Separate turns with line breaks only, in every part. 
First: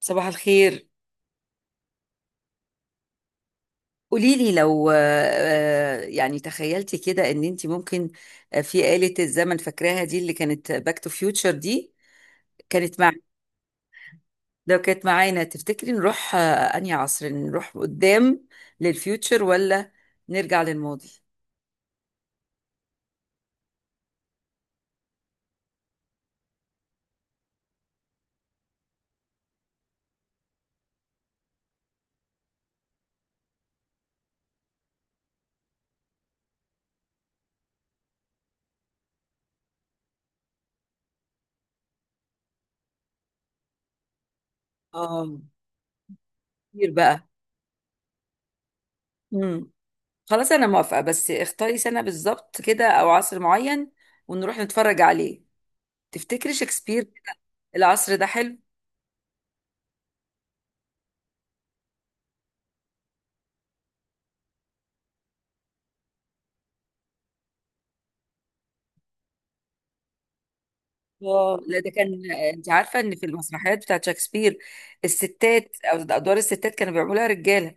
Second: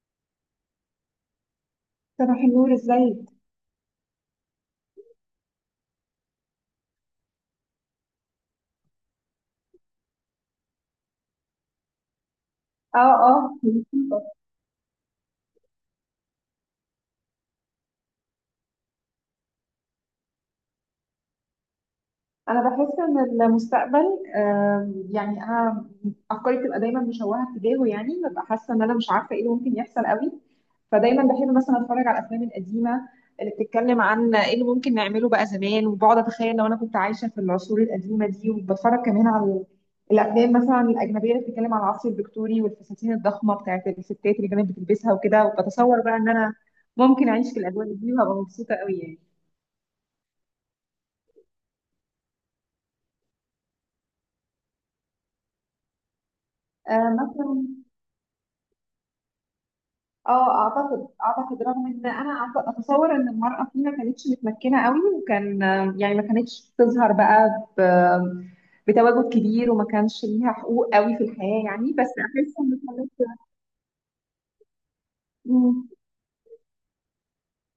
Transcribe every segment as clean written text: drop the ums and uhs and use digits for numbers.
صباح الخير.
صباح النور، ازيك؟
قولي لي لو يعني تخيلتي كده ان انت ممكن، في آلة الزمن فاكراها دي اللي كانت باك تو فيوتشر دي كانت
اه
مع.
اه، مبسوطة.
لو كانت معانا تفتكري نروح انهي عصر؟ نروح قدام للفيوتشر ولا نرجع للماضي؟
انا بحس ان المستقبل، يعني انا افكاري بتبقى دايما مشوهه تجاهه، يعني ببقى حاسه ان انا مش عارفه ايه اللي ممكن يحصل قوي. فدايما بحب مثلا اتفرج على الافلام القديمه اللي بتتكلم عن ايه اللي ممكن نعمله بقى زمان، وبقعد اتخيل لو انا كنت عايشه في العصور القديمه دي، وبتفرج كمان على الافلام مثلا الاجنبيه اللي بتتكلم عن العصر الفيكتوري والفساتين الضخمه بتاعت الستات اللي كانت بتلبسها
اه،
وكده، وبتصور بقى ان انا
كتير بقى.
ممكن اعيش في الاجواء دي وهبقى مبسوطه قوي يعني.
امم خلاص، انا موافقة بس اختاري سنة بالظبط كده او عصر معين ونروح نتفرج عليه. تفتكري شكسبير؟
مثلا.
العصر ده حلو.
اه، اعتقد رغم ان انا اتصور ان المرأة فيه ما كانتش متمكنة قوي، وكان يعني ما كانتش بتظهر بقى بتواجد كبير، وما كانش ليها حقوق قوي في
اه
الحياة
لا، ده
يعني، بس
كان
احس
انت
ان
عارفه ان في
كانت.
المسرحيات بتاعت شكسبير الستات
مم.
او ادوار الستات كانوا بيعملوها رجاله.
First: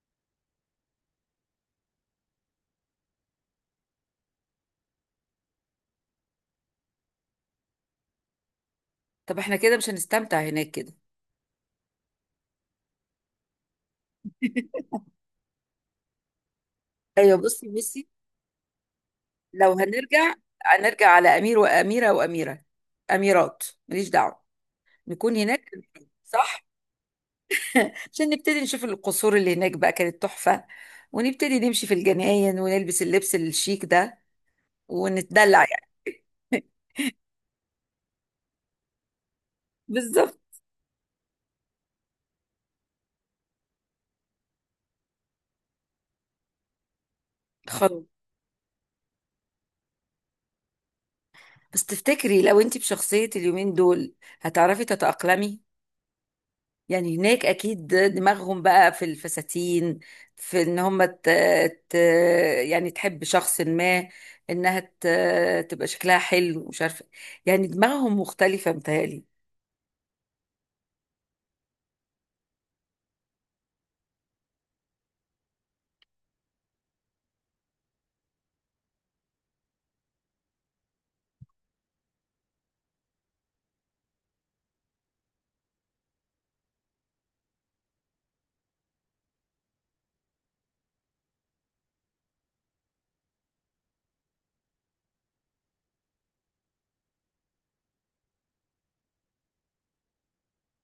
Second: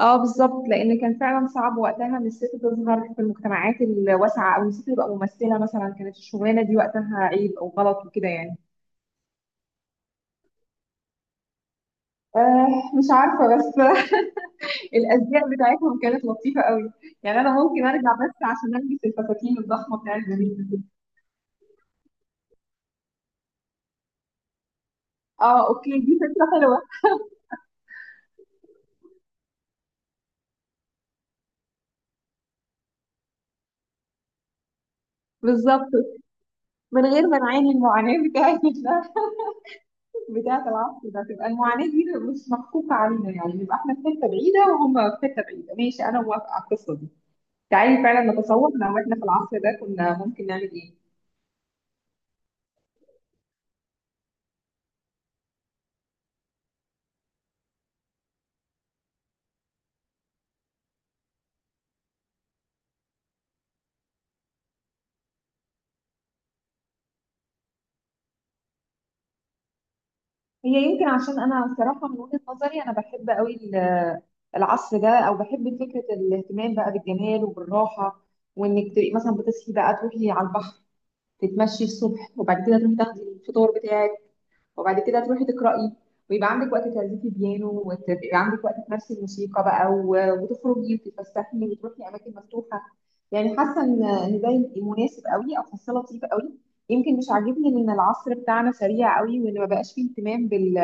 اه بالظبط، لان كان فعلا صعب وقتها ان الست تظهر في المجتمعات الواسعة، او إن الست تبقى ممثلة مثلا. كانت الشغلانة دي وقتها عيب او غلط وكده يعني.
طب احنا كده مش هنستمتع هناك كده.
مش عارفة بس الازياء بتاعتهم كانت لطيفه قوي.
ايوه،
يعني انا
بصي
ممكن
بصي.
ارجع بس عشان البس الفساتين
لو
الضخمه بتاعت
هنرجع
زمان دي.
هنرجع على امير واميره واميره، اميرات ماليش دعوه، نكون
اه
هناك.
اوكي، دي فكره
صح،
حلوه.
عشان نبتدي نشوف القصور اللي هناك بقى كانت تحفه ونبتدي نمشي في الجناين ونلبس اللبس الشيك ده ونتدلع
بالظبط.
يعني.
من غير ما نعاني المعاناه بتاعت
بالظبط.
بتاعت العصر ده، تبقى المعاناه دي مش مكفوفه علينا يعني، نبقى احنا في حته بعيده وهم في حته بعيده. ماشي، انا موافقه على القصه دي.
خلاص،
تعالي فعلا نتصور لو احنا في العصر ده كنا ممكن نعمل ايه.
بس تفتكري لو انت بشخصيه اليومين دول هتعرفي تتاقلمي؟ يعني هناك اكيد دماغهم بقى في الفساتين، في ان هم ت... يعني تحب شخص ما، انها تبقى شكلها حلو، مش عارفه. يعني دماغهم مختلفه متهيألي.
هي يمكن عشان انا الصراحه من وجهه نظري، انا بحب قوي العصر ده، او بحب فكره الاهتمام بقى بالجمال وبالراحه، وانك تبقي مثلا بتصحي بقى تروحي على البحر، تتمشي الصبح، وبعد كده تروحي تاخدي الفطار بتاعك، وبعد كده تروحي تقراي، ويبقى عندك وقت تعزفي بيانو، ويبقى عندك وقت تمارسي الموسيقى بقى، وتخرجي وتتفسحي وتروحي اماكن مفتوحه. يعني حاسه ان ده مناسب قوي، او حاسه لطيف قوي. يمكن مش عاجبني ان العصر بتاعنا سريع قوي، وان ما بقاش فيه اهتمام بال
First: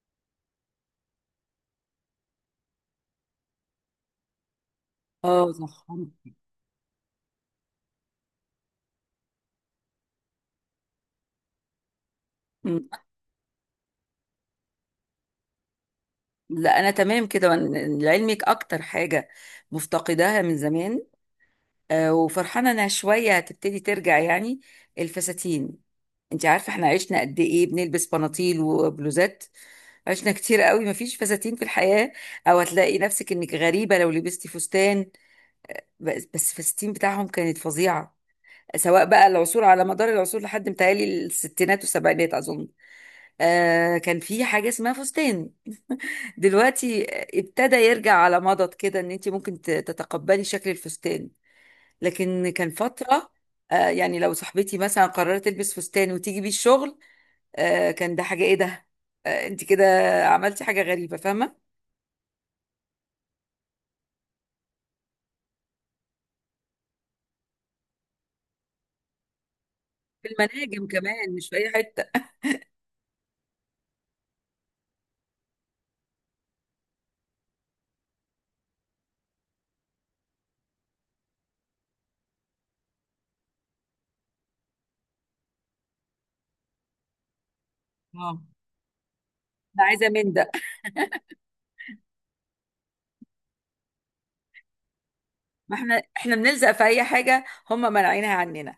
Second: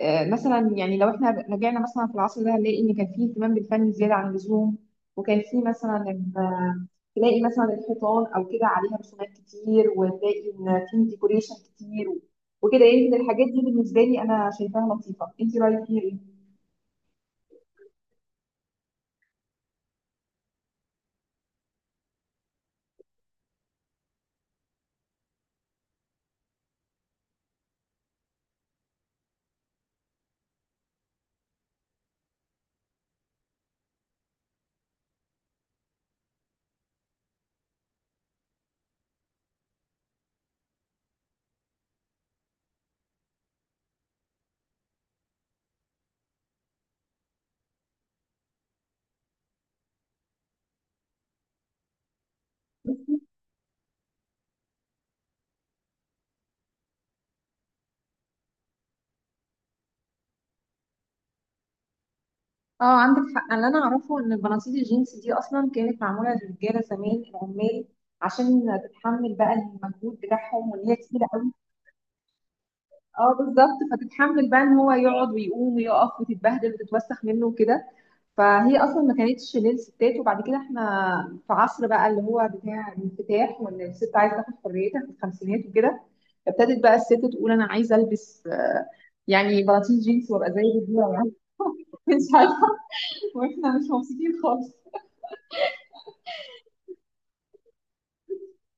آه، مثلا. يعني لو احنا رجعنا مثلا في العصر ده هنلاقي ان كان فيه اهتمام بالفن زياده عن اللزوم، وكان
اه،
فيه
صح.
مثلا تلاقي مثلا الحيطان او كده عليها رسومات كتير، وتلاقي ان فيه ديكوريشن كتير وكده.
مم.
يمكن الحاجات دي بالنسبه لي انا شايفاها لطيفه، انت رايك فيها ايه؟
لا، انا تمام كده لعلمك اكتر حاجه مفتقداها من زمان، وفرحانه انها شويه هتبتدي ترجع يعني الفساتين. انت عارفه احنا عشنا قد ايه بنلبس بناطيل وبلوزات؟ عشنا كتير قوي مفيش فساتين في الحياة، او هتلاقي نفسك انك غريبة لو لبستي فستان. بس بس الفساتين بتاعهم كانت فظيعة، سواء بقى العصور على مدار العصور لحد متهيألي الستينات والسبعينات أظن. آه، كان في حاجة اسمها فستان. دلوقتي ابتدى يرجع على مضض كده، إن أنت ممكن تتقبلي شكل الفستان، لكن كان
بصي،
فترة آه، يعني لو صاحبتي مثلا قررت تلبس فستان وتيجي بيه الشغل، آه كان ده حاجة، إيه ده، آه أنت كده عملتي حاجة غريبة، فاهمة؟
اه عندك حق. اللي انا اعرفه ان البناطيل الجينز دي اصلا كانت معموله للرجاله زمان العمال، عشان تتحمل بقى المجهود
في
بتاعهم،
المناجم
وان هي تقيله.
كمان، مش في اي حته.
اه بالظبط، فتتحمل بقى ان هو يقعد ويقوم ويقف وتتبهدل وتتوسخ منه وكده. فهي اصلا ما كانتش للستات، وبعد كده احنا في عصر بقى اللي هو بتاع الانفتاح، وان الست عايزه تاخد حريتها في الخمسينات وكده. فابتدت بقى الست تقول انا عايزه
اه،
البس، يعني
انا
بناطيل
عايزه
جينز
من ده.
وابقى زي الرجاله يعني. مش عارفه. واحنا مش مبسوطين خالص.
ما احنا بنلزق في اي حاجه، هم منعينها عننا.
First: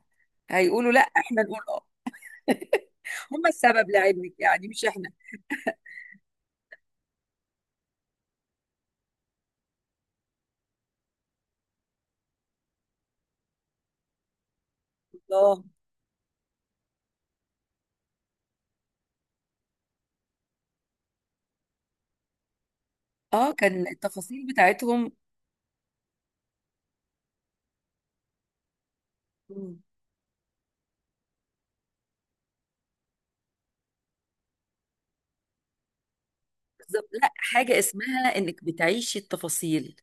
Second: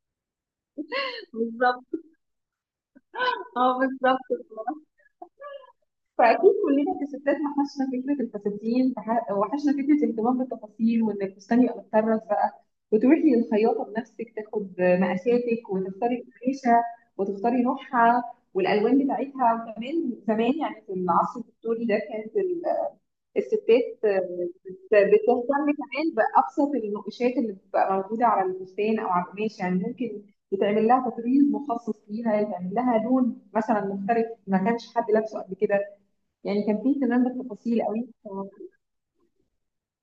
هيقولوا لا احنا نقول
بالظبط.
اه. هم
اه
السبب
بالظبط.
لعلمك، يعني مش احنا.
فاكيد كلنا كستات وحشنا فكره الفساتين، وحشنا فكره الاهتمام بالتفاصيل وان الفستان يبقى متطرز بقى، وتروحي للخياطه بنفسك تاخد
الله.
مقاساتك، وتختاري الريشه، وتختاري نوعها، والالوان بتاعتها. وكمان زمان يعني في العصر الفيكتوري ده كانت
اه، كان
الستات
التفاصيل بتاعتهم.
بتهتم كمان بابسط النقوشات اللي بتبقى موجوده على الفستان او على القماش. يعني
مم.
ممكن يتعمل لها تطريز مخصص ليها، يتعمل لها لون مثلا مختلف ما كانش حد لابسه قبل كده. يعني كان في
بالظبط،
اهتمام
لا حاجه
بالتفاصيل قوي.
اسمها انك بتعيشي التفاصيل،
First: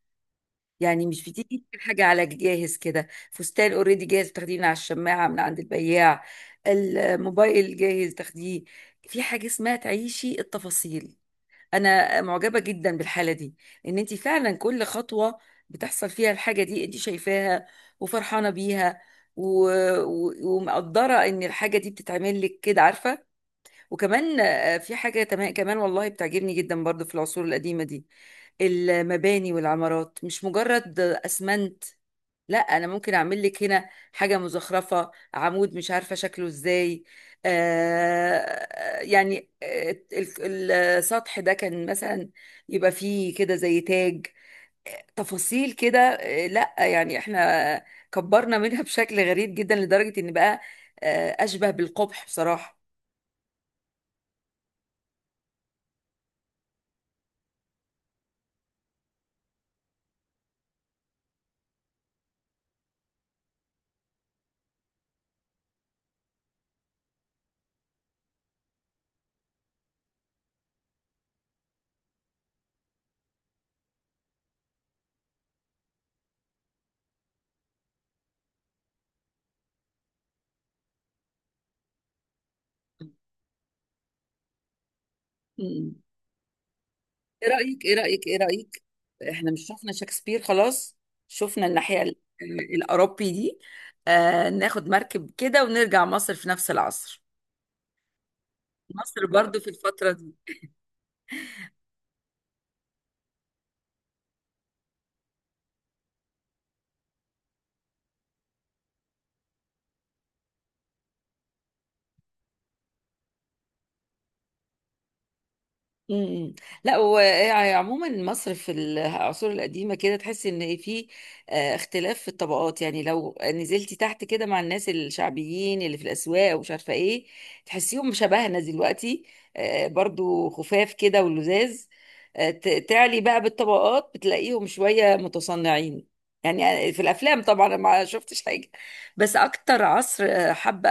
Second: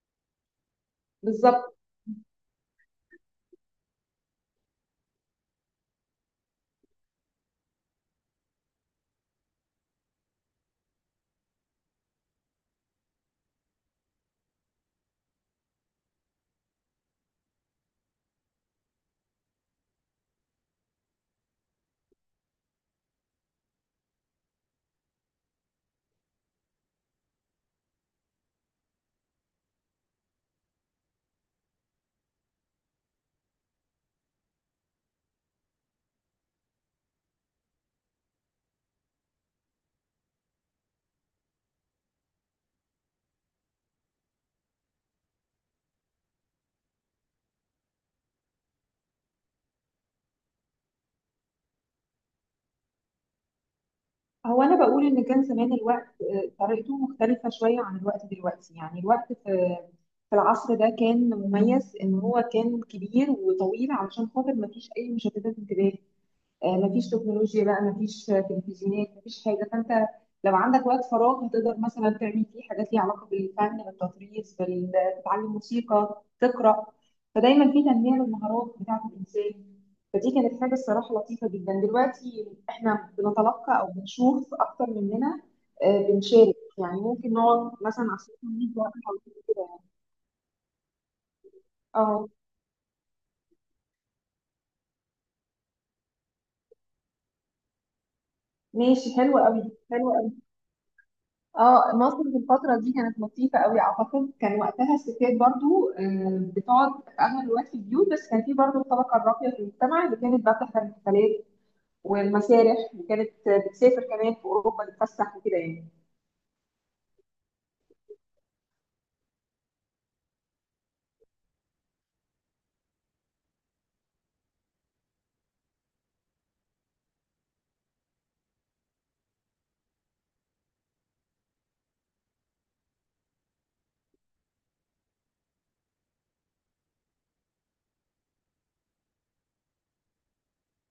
يعني مش بتيجي تجيب
بالظبط.
الحاجه على جاهز كده، فستان اوريدي جاهز تاخديه من على الشماعه من عند البياع، الموبايل جاهز تاخديه. في حاجه اسمها تعيشي التفاصيل. انا معجبه جدا بالحاله دي، ان انت فعلا كل خطوه بتحصل فيها الحاجه دي انت شايفاها وفرحانه بيها و... ومقدره ان الحاجه دي بتتعمل لك كده، عارفه؟ وكمان في حاجه كمان والله بتعجبني جدا برضو في العصور القديمه دي، المباني والعمارات مش مجرد اسمنت. لا، انا ممكن اعمل لك هنا حاجه مزخرفه، عمود مش عارفه شكله ازاي، آه يعني السطح ده كان مثلا يبقى فيه كده زي تاج، تفاصيل كده. آه، لا يعني احنا كبرنا منها بشكل غريب جدا، لدرجه ان بقى اشبه بالقبح بصراحه.
هو انا بقول ان كان زمان الوقت طريقته مختلفه شويه عن الوقت دلوقتي. يعني الوقت في العصر ده كان مميز ان هو كان كبير وطويل، علشان خاطر ما فيش اي مشتتات انتباه. مفيش تكنولوجيا بقى، مفيش تلفزيونات، مفيش حاجة. فأنت لو عندك وقت فراغ هتقدر مثلا تعمل فيه حاجات ليها علاقة بالفن، بالتطريز، تتعلم موسيقى، تقرأ. فدايما في تنمية للمهارات بتاعة الإنسان. فدي كانت حاجة الصراحة لطيفة جدا. دلوقتي إحنا بنتلقى أو بنشوف أكتر مننا، بنشارك يعني، ممكن
ايه
نقعد
رأيك، ايه
مثلا على
رأيك، ايه
السوشيال
رأيك؟
ميديا أو
احنا
كده
مش
يعني.
شفنا شكسبير خلاص؟ شفنا الناحية
اه
الأوروبي دي. آه، ناخد مركب كده ونرجع مصر في نفس العصر،
ماشي،
مصر
حلو
برضو
قوي.
في
حلو
الفترة
قوي.
دي.
اه مصر في الفترة دي كانت لطيفة قوي اعتقد. كان وقتها الستات برضو بتقعد في اغلب الوقت في البيوت، بس كان في برضو الطبقة الراقية في المجتمع اللي كانت بقى بتحضر الحفلات والمسارح، وكانت بتسافر كمان في اوروبا تتفسح وكده يعني.
امم، لا وعموما مصر في العصور القديمه كده تحس ان في آه، اختلاف في الطبقات يعني لو نزلتي تحت كده مع الناس الشعبيين اللي في الاسواق ومش عارفه ايه تحسيهم شبهنا دلوقتي آه، برضو خفاف كده ولذاذ آه، ت- تعلي بقى بالطبقات بتلاقيهم شويه متصنعين يعني آه، في الافلام طبعا أنا ما شفتش حاجه بس اكتر عصر آه، حابه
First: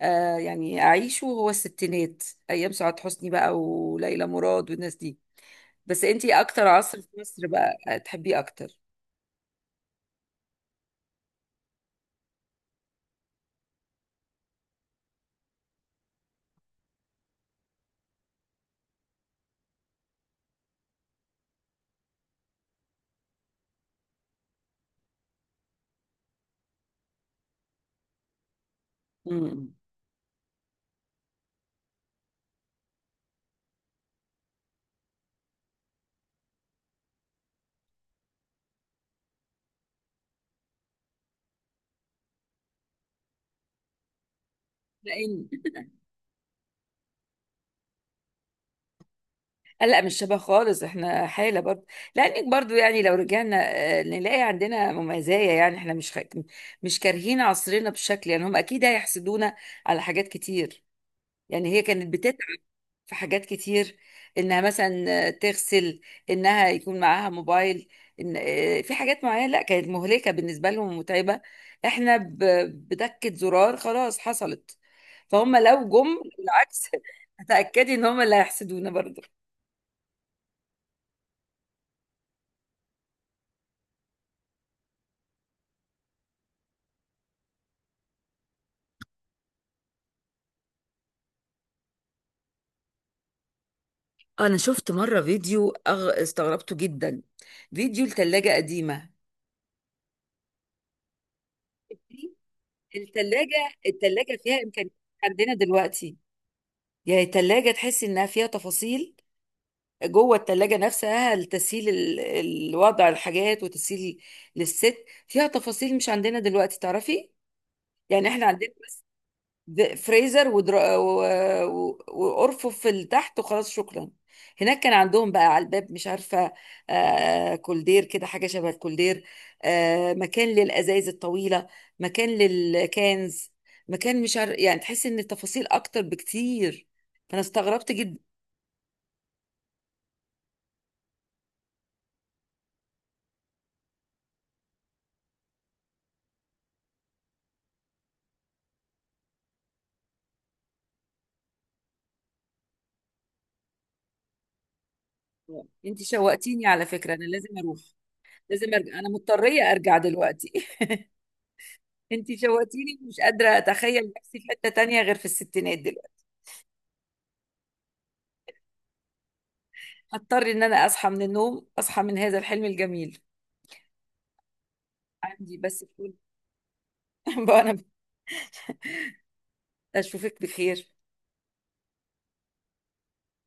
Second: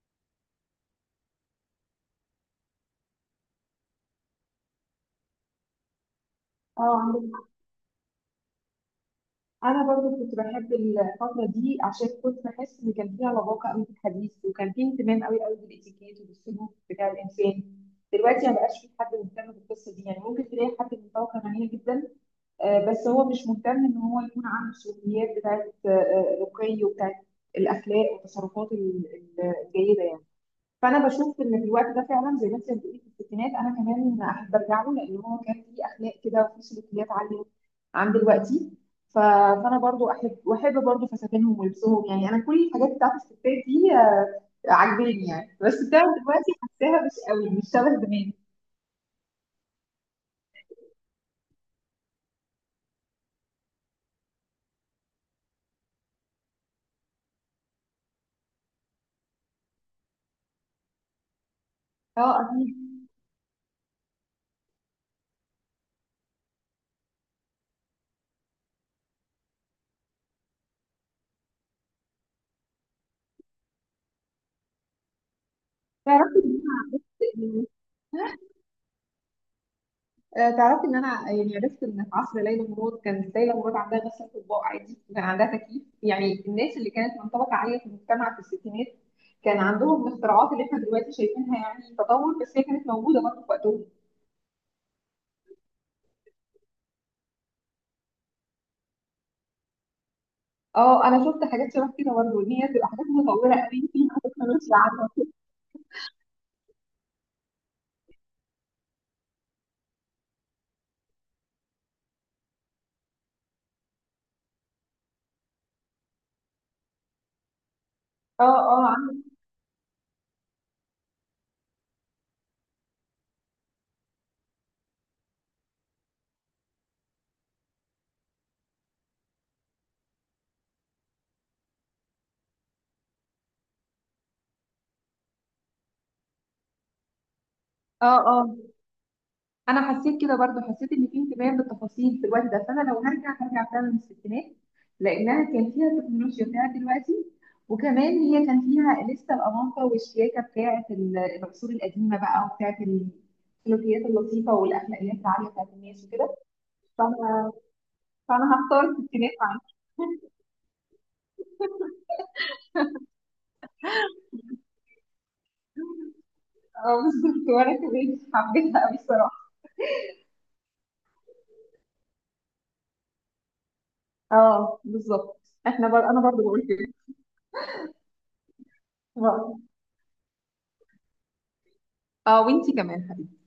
آه يعني اعيشه هو الستينات ايام سعاد حسني بقى وليلى مراد والناس دي بس انتي اكتر عصر في
اه
مصر بقى تحبيه اكتر
انا برضو كنت بحب الفتره دي، عشان كنت بحس ان كان فيها لباقه قوي في الحديث، وكان فيه اهتمام قوي قوي بالاتيكيت وبالسلوك بتاع الانسان. دلوقتي ما بقاش في حد مهتم بالقصه دي يعني. ممكن تلاقي حد من طبقه غنيه جدا، بس هو مش مهتم ان هو يكون عنده السلوكيات بتاعت الرقي، وبتاعت الاخلاق والتصرفات ال-
امم
الجيده يعني. فانا بشوف ان في الوقت ده فعلا زي ما انت بتقولي في الستينات، انا كمان احب ارجع له، لان هو كان فيه اخلاق كده وفيه سلوكيات عاليه عن دلوقتي. فانا برضو احب، واحب برضو فساتينهم ولبسهم. يعني انا كل الحاجات بتاعت الستات دي عاجباني
لان
يعني، بس بتاعت دلوقتي حاساها مش قوي، مش شبه زمان.
لا لا، مش شبه خالص. احنا حاله برضه، لانك برضه يعني لو رجعنا نلاقي عندنا مميزايه، يعني احنا مش مش كارهين عصرنا بشكل، يعني هم اكيد هيحسدونا على حاجات كتير. يعني هي كانت
اه اكيد.
في حاجات كتير، انها مثلا تغسل، انها يكون معاها موبايل، إن في حاجات معينة لا كانت مهلكة بالنسبة لهم ومتعبة. احنا بدكة زرار خلاص حصلت. فهم لو جم
تعرفي ان انا
بالعكس
عرفت
اتأكدي ان هم اللي هيحسدونا برضه.
تعرفي ان انا يعني عرفت ان في عصر ليلى مراد كانت ليلى مراد عندها غسالة اطباق عادي، وكان عندها تكييف. يعني الناس اللي كانت من طبقة عالية في المجتمع في الستينات كان عندهم الاختراعات اللي احنا دلوقتي شايفينها يعني تطور، بس هي كانت موجودة برضه في وقتهم.
انا شفت مرة فيديو استغربته جدا، فيديو لثلاجة قديمة.
اه انا شفت حاجات شبه كده برضه، ان هي بتبقى حاجات متطورة
الثلاجة،
قوي فيها
الثلاجة فيها
تكنولوجيا
امكانيات
عالية.
عندنا دلوقتي، يعني الثلاجة تحس انها فيها تفاصيل جوه التلاجة نفسها لتسهيل الوضع الحاجات وتسهيل للست، فيها تفاصيل مش عندنا دلوقتي تعرفي؟ يعني
اه
احنا عندنا
اه، عندك.
فريزر وارفف اللي تحت وخلاص شكرا. هناك كان عندهم بقى على الباب مش عارفة آه كولدير كده، حاجة شبه الكولدير. آه، مكان للأزايز الطويلة، مكان للكانز، مكان مش عارف. يعني تحس ان التفاصيل اكتر بكتير، فانا استغربت
اه
جدا.
اه، انا حسيت كده برضو، حسيت ان في انتباه للتفاصيل في الوقت ده. فانا لو هرجع هرجع فعلا للستينات، لانها كان فيها التكنولوجيا بتاعت دلوقتي، وكمان هي كان فيها لسه الاناقه والشياكه بتاعت العصور القديمه بقى، وبتاعت السلوكيات اللطيفه والاخلاقيات العاليه بتاعت
انت
الناس وكده.
شوقتيني على فكرة، انا
فانا
لازم اروح،
فانا
لازم
هختار
ارجع، انا
الستينات
مضطريه
معاك.
ارجع دلوقتي. انت شوقتيني، مش قادره اتخيل نفسي في حته تانية غير في الستينات دلوقتي.
اه بالظبط، وانا كمان حبيتها قوي الصراحه.
هضطر ان انا اصحى من النوم، اصحى من هذا الحلم الجميل.
اه بالظبط.
عندي بس فول.
انا برضو بقول كده.
بقى انا
اه
اشوفك بخير.
وانتي كمان حبيبتي.